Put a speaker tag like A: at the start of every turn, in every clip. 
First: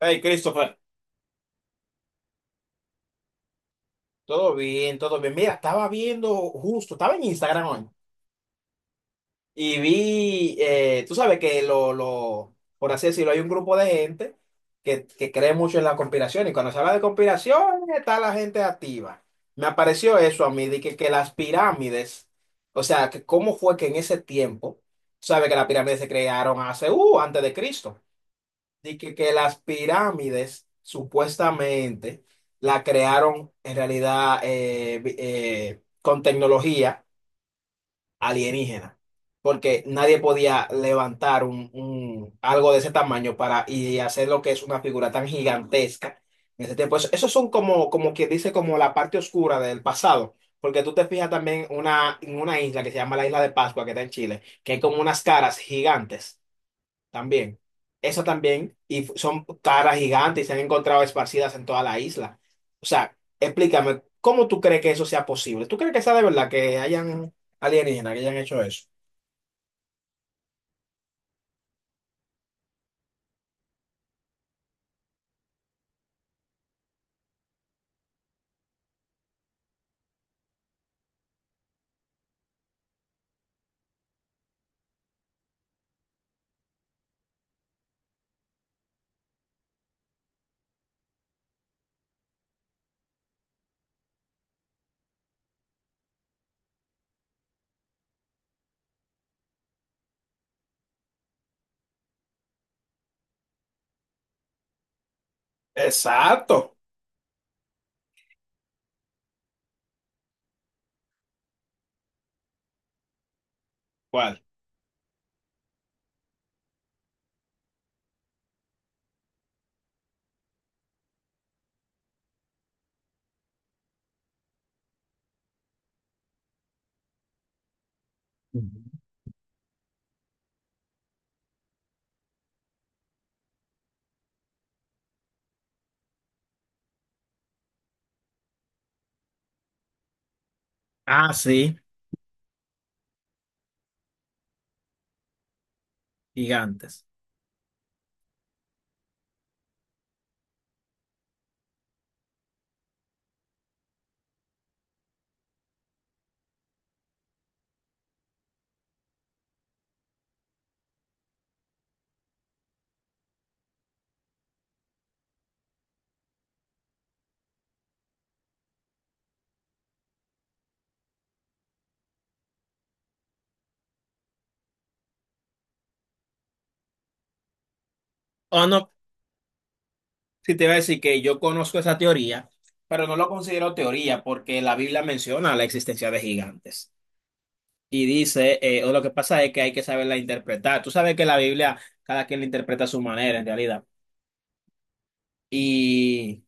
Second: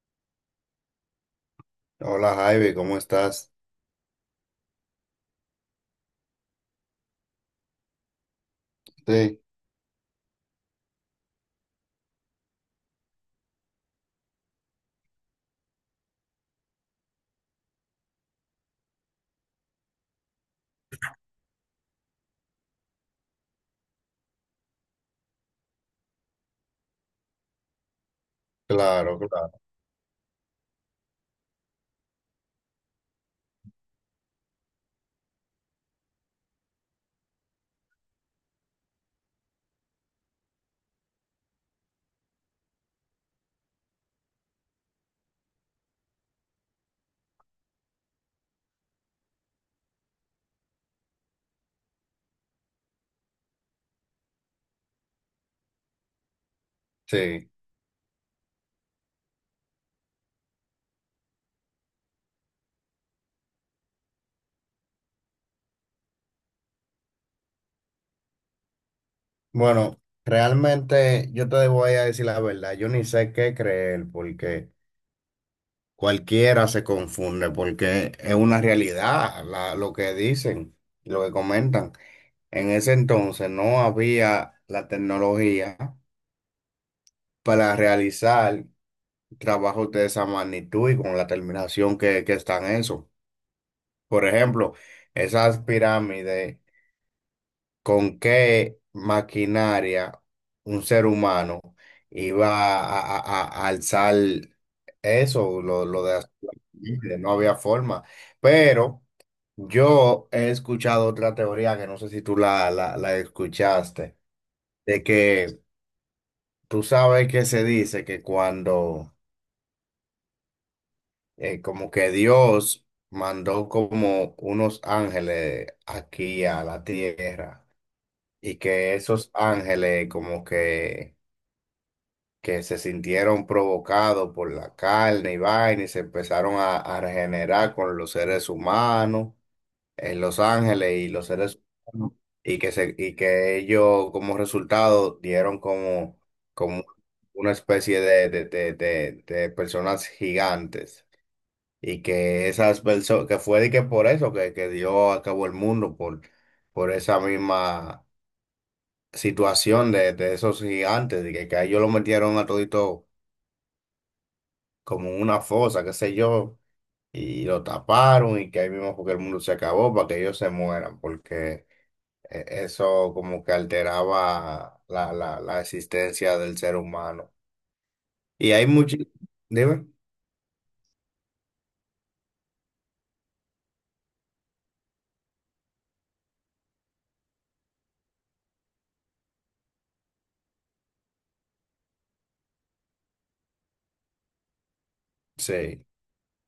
A: Hey, Christopher,
B: Hola Javi, ¿cómo estás?
A: todo bien, todo bien. Mira, estaba viendo justo, estaba en Instagram hoy
B: Sí.
A: y vi, tú sabes que por así decirlo, hay un grupo de gente que cree mucho en la conspiración y cuando se habla de conspiración está la gente activa. Me apareció eso a mí, de que las pirámides, o sea, que cómo fue que en ese tiempo, tú sabes que las pirámides se crearon hace, antes de Cristo. De que,
B: Claro,
A: que
B: claro.
A: las pirámides supuestamente la crearon en realidad con tecnología alienígena, porque nadie podía levantar algo de ese tamaño para y hacer lo que es una figura tan gigantesca en ese tiempo. Eso, esos son como, como que dice como la parte oscura del pasado. Porque tú te fijas también en una isla que se llama la Isla de Pascua, que está en Chile, que hay como unas caras gigantes.
B: Sí.
A: También. Eso también. Y son caras gigantes y se han encontrado esparcidas en toda la isla. O sea, explícame, ¿cómo tú crees que eso sea posible? ¿Tú crees que sea de verdad que hayan alienígenas que hayan hecho eso?
B: Bueno, realmente yo te voy a decir la verdad, yo ni sé qué creer porque cualquiera se confunde porque es una realidad lo que dicen, lo que comentan. En ese entonces no había la tecnología para realizar trabajos de esa magnitud y con la terminación que están eso. Por ejemplo, esas pirámides. Con qué maquinaria un ser humano iba a alzar eso, lo de hacer la
A: Exacto.
B: pirámide, no había forma. Pero yo he escuchado otra teoría que no sé si tú la escuchaste,
A: ¿Cuál?
B: de que tú sabes que se dice que cuando como que Dios mandó como unos ángeles aquí a la tierra y que
A: Ujú.
B: esos ángeles como que se sintieron provocados por la carne y vaina y se empezaron a regenerar con los seres humanos en Los Ángeles y los
A: Ah,
B: seres
A: sí,
B: humanos y que ellos como resultado dieron como, como
A: gigantes.
B: una especie de personas gigantes y que esas personas, que fue de que por eso que dio a cabo el mundo, por esa misma situación de esos gigantes, de que a ellos lo metieron a todito como en una fosa, qué sé yo, y lo taparon y que ahí mismo fue que el mundo se acabó para que ellos se mueran, porque eso como que alteraba la existencia del ser humano. Y
A: O
B: hay
A: no,
B: muchos, dime,
A: si te iba a decir que yo conozco esa teoría, pero no lo considero teoría porque la Biblia menciona la existencia de gigantes. Y dice, o lo que pasa es que hay que saberla interpretar. Tú sabes que la Biblia, cada quien la interpreta a su manera en realidad.
B: sí,
A: Y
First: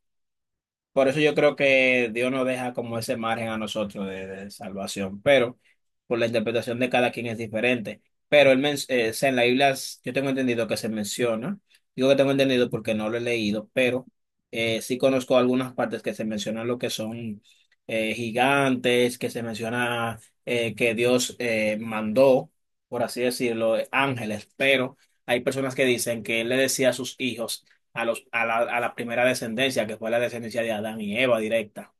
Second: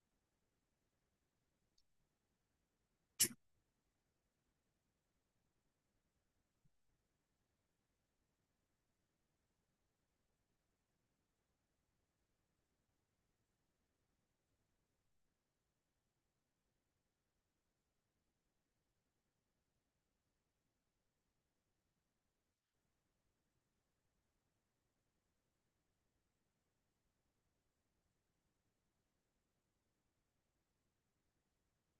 A: por eso yo creo que Dios nos deja como ese margen a nosotros de salvación, pero por la interpretación de cada quien es diferente. Pero o sea, en yo tengo entendido que se menciona, digo que tengo entendido porque no lo he leído, pero sí conozco algunas partes que se mencionan lo que son gigantes, que se menciona que Dios mandó, por así decirlo, ángeles, pero hay personas que dicen que él le decía a sus hijos, a la primera descendencia, que fue la descendencia de Adán y Eva directa.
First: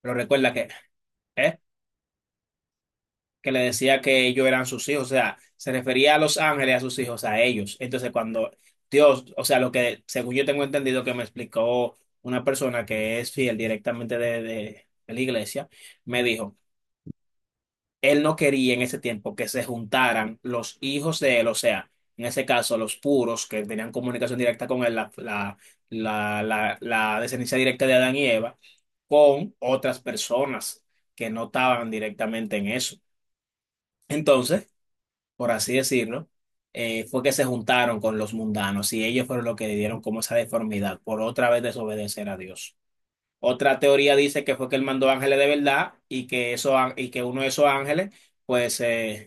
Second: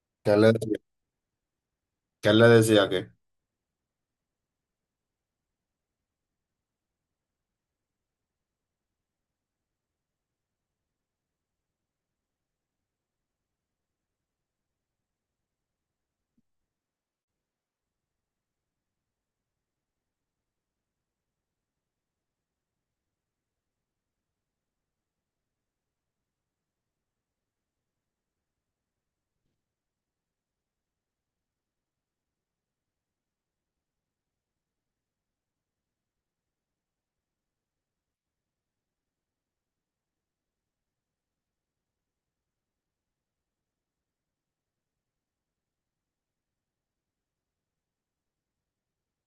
A: Pero
B: ¿qué le,
A: recuerda que,
B: decía-
A: ¿eh?
B: ¿qué le decía que?
A: Que le decía que ellos eran sus hijos, o sea, se refería a los ángeles, a sus hijos, a ellos. Entonces, cuando Dios, o sea, lo que, según yo tengo entendido que me explicó una persona que es fiel directamente de de la iglesia, me dijo, él no quería en ese tiempo que se juntaran los hijos de él, o sea, en ese caso, los puros que tenían comunicación directa con él, la descendencia directa de Adán y Eva, con otras personas que no estaban directamente en eso. Entonces, por así decirlo, fue que se juntaron con los mundanos y ellos fueron los que le dieron como esa deformidad por otra vez desobedecer a Dios. Otra teoría dice que fue que él mandó ángeles de verdad y que, eso, y que uno de esos ángeles pues eh,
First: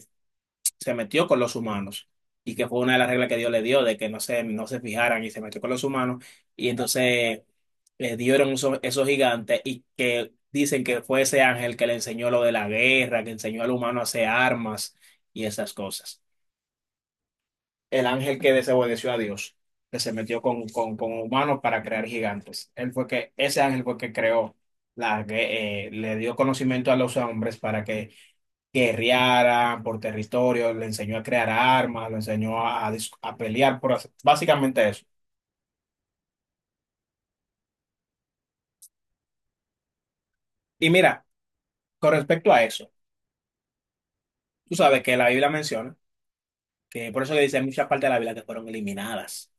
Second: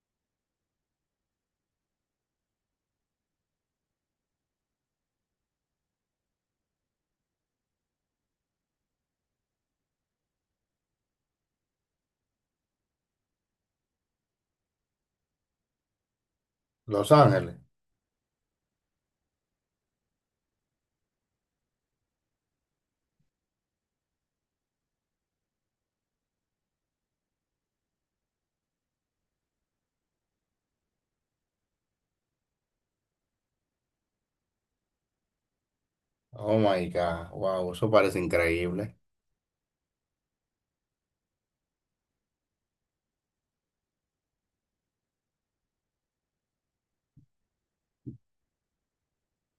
A: se metió con los humanos y que fue una de las reglas que Dios le dio de que no se fijaran y se metió con los humanos y entonces le dieron esos gigantes y que dicen que fue ese ángel que le enseñó lo de la guerra, que enseñó al humano a hacer armas y esas cosas.
B: Los Ángeles.
A: El ángel que desobedeció a Dios, que se metió con humanos para crear gigantes. Él fue que, ese ángel fue que creó la, gue- le dio conocimiento a los hombres para que guerrearan por territorio, le enseñó a crear armas, le enseñó a a pelear, por básicamente eso.
B: Oh my God, wow, eso parece increíble.
A: Y mira, con respecto a eso, tú sabes que la Biblia menciona, que por eso que dice hay muchas partes de la Biblia que fueron eliminadas,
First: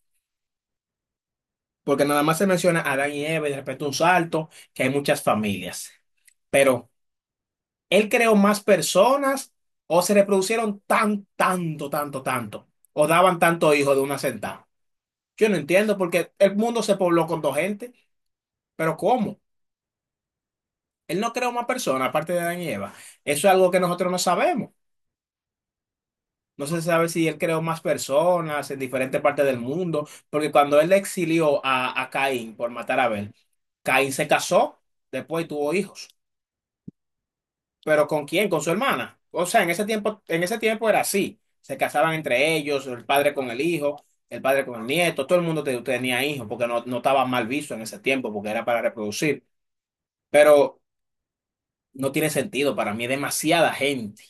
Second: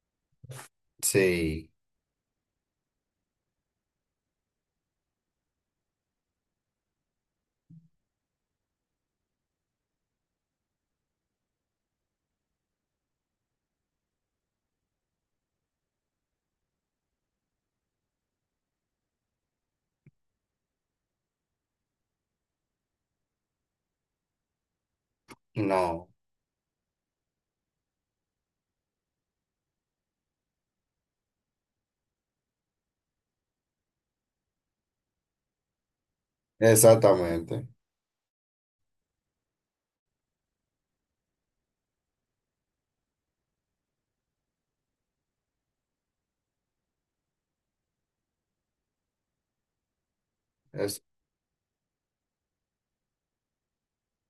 B: Sí,
A: porque nada más se menciona a Adán y Eva y de repente un salto, que hay muchas familias, pero él creó más personas o se reproducieron tan, tanto, tanto, tanto, o daban tanto hijo de una sentada. Yo no entiendo porque el mundo se pobló con dos gente, pero ¿cómo? Él no creó más personas, aparte de Adán y Eva. Eso es algo que nosotros no sabemos.
B: no,
A: No se sabe si él creó más personas en diferentes partes del mundo, porque cuando él exilió a Caín por matar a Abel, Caín se casó, después y tuvo hijos.
B: exactamente.
A: ¿Pero con quién? Con su hermana. O sea, en ese tiempo era así. Se casaban entre ellos, el padre con el hijo, el padre con el nieto, todo el mundo tenía hijos, porque no estaba mal visto en ese tiempo, porque era para reproducir. Pero
B: Es,
A: no tiene sentido, para mí, demasiada gente.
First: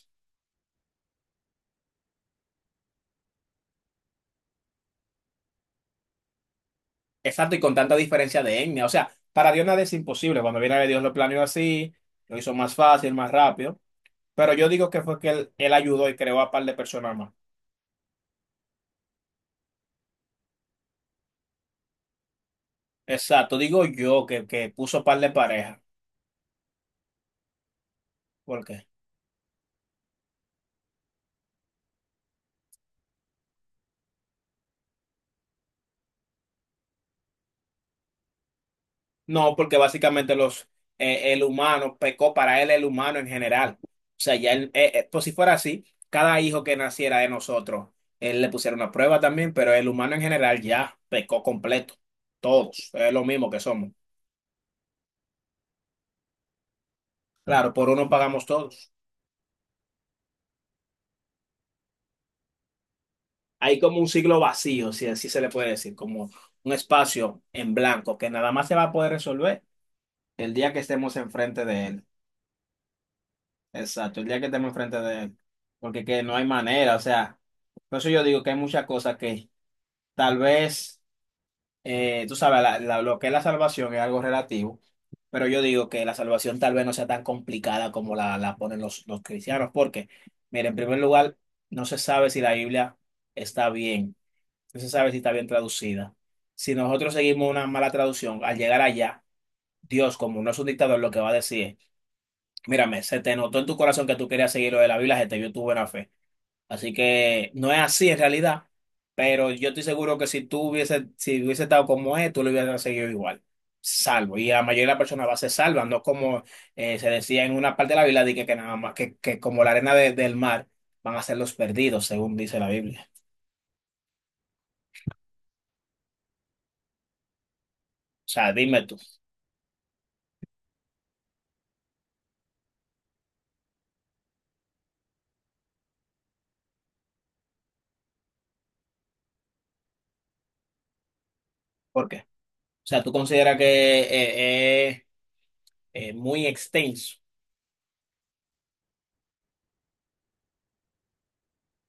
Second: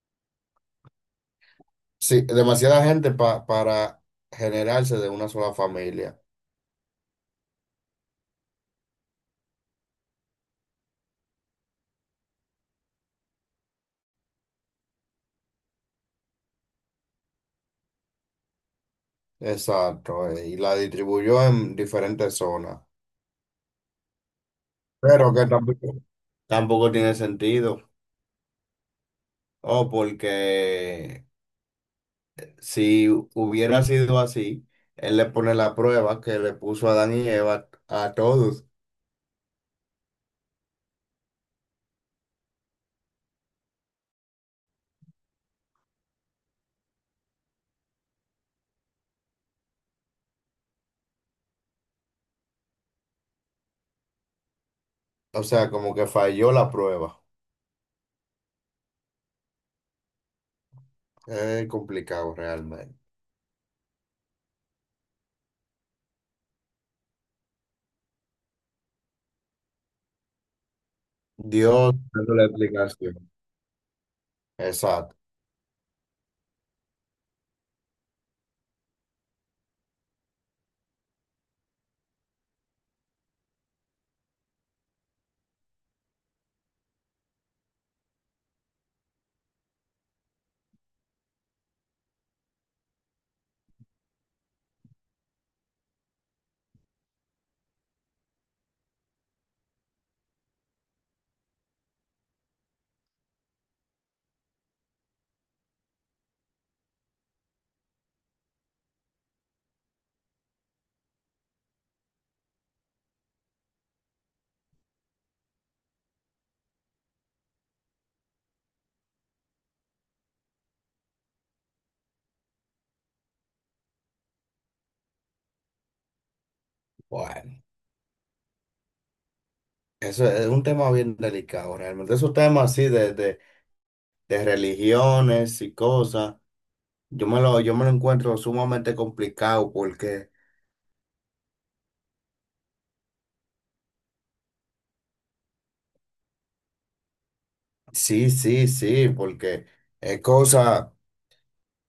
B: sí, demasiada gente para generarse de una sola familia.
A: Exacto, y con tanta diferencia de etnia. O sea, para Dios nada es imposible. Cuando viene a ver, Dios lo planeó así, lo hizo más fácil, más rápido. Pero yo digo que fue que él ayudó y creó a par de personas más.
B: Exacto, y la distribuyó en diferentes zonas,
A: Exacto, digo yo que puso par de
B: pero que
A: parejas.
B: tampoco, tampoco tiene sentido,
A: ¿Por qué?
B: o porque si hubiera sido así, él le pone la prueba que le puso a Adán y Eva a todos,
A: No, porque básicamente el humano pecó para él, el humano en general. O sea, ya él, pues si fuera así, cada hijo que naciera de nosotros, él le pusiera una prueba también, pero el humano en general ya pecó completo. Todos, es lo mismo que somos.
B: o sea, como que falló la prueba,
A: Claro, por uno pagamos todos.
B: es complicado realmente.
A: Hay como un siglo vacío, si así se le puede decir, como un espacio en blanco que nada más se va a poder resolver el día que estemos enfrente de
B: Dios,
A: él.
B: dando la explicación.
A: Exacto, el día que estemos enfrente
B: Exacto,
A: de él. Porque que no hay manera, o sea, por eso yo digo que hay muchas cosas que tal vez, tú sabes, lo que es la salvación es algo relativo, pero yo digo que la salvación tal vez no sea tan complicada como la ponen los cristianos, porque, mira, en primer lugar, no se sabe si la Biblia está bien. No se sabe si está bien traducida. Si nosotros seguimos una mala traducción, al llegar allá, Dios, como no es un dictador, lo que va a decir es, mírame, se te notó en tu corazón que tú querías seguir lo de la Biblia, se te vio tu buena fe. Así que no es así en realidad, pero yo estoy seguro que si si hubiese estado como es, tú lo hubieras seguido igual, salvo. Y la mayoría de las personas va a ser salva, no como se decía en una parte de la Biblia, de que nada más, que como la arena del mar van a ser los perdidos, según dice la Biblia.
B: bueno,
A: O sea, dime tú,
B: eso es un tema bien delicado realmente, esos temas así de religiones y cosas. Yo me lo encuentro sumamente complicado porque,
A: ¿por qué? O sea, tú consideras que eh, es muy extenso.
B: sí, sí, sí, porque es cosa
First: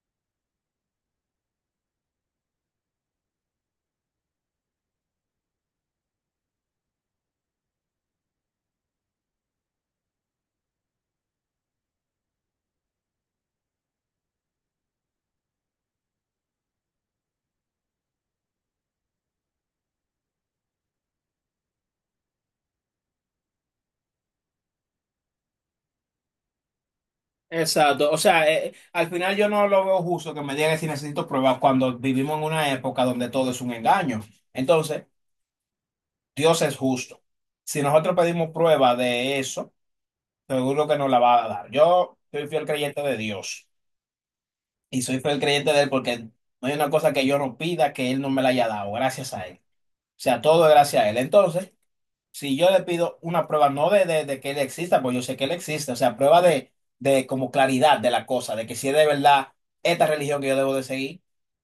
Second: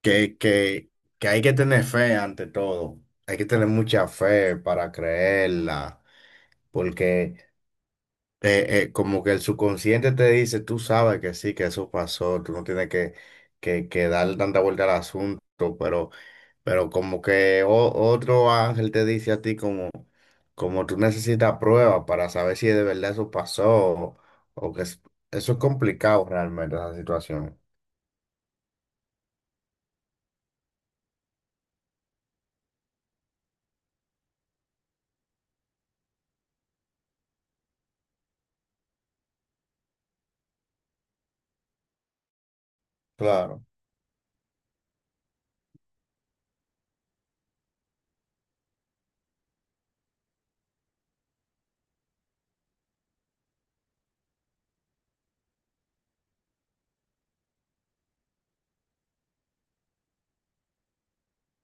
B: que, que, que hay que tener fe ante todo. Hay que tener mucha fe para creerla, porque como que el subconsciente te dice, tú sabes que sí, que eso pasó, tú no tienes que darle tanta vuelta al asunto, pero, pero como que otro ángel te dice a ti como, como tú necesitas pruebas para saber si de verdad eso pasó o eso es complicado realmente, esa situación.
A: Exacto. O sea, al final yo no lo veo justo que me digan si necesito pruebas cuando vivimos en una época donde todo es un engaño. Entonces, Dios es justo. Si nosotros pedimos prueba de eso, seguro que nos la va a dar. Yo soy fiel creyente de
B: Claro,
A: Dios y soy fiel creyente de Él porque no hay una cosa que yo no pida que Él no me la haya dado, gracias a Él. O sea, todo es gracias a Él. Entonces, si yo le pido una prueba, no de que él exista, pues yo sé que él existe, o sea, prueba de como claridad de la cosa, de que si es de verdad esta religión que yo debo de seguir,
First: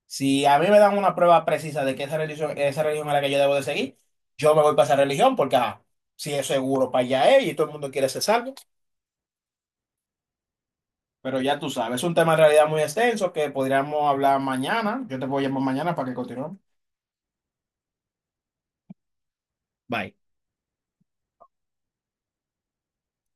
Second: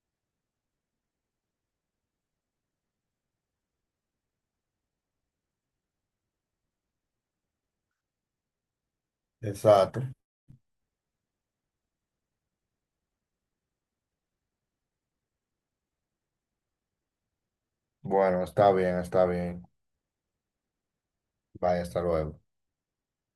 A: si a mí me dan una prueba precisa de que esa religión es la que yo debo de seguir, yo me voy para esa religión porque, ajá, si es seguro para allá es y todo el mundo quiere ser salvo,
B: exacto.
A: pero ya tú sabes, es un tema en realidad muy extenso que podríamos hablar mañana, yo te voy a llamar mañana para que continuemos.
B: Bueno, está bien, está bien.
A: Bye.
B: Vaya, hasta luego.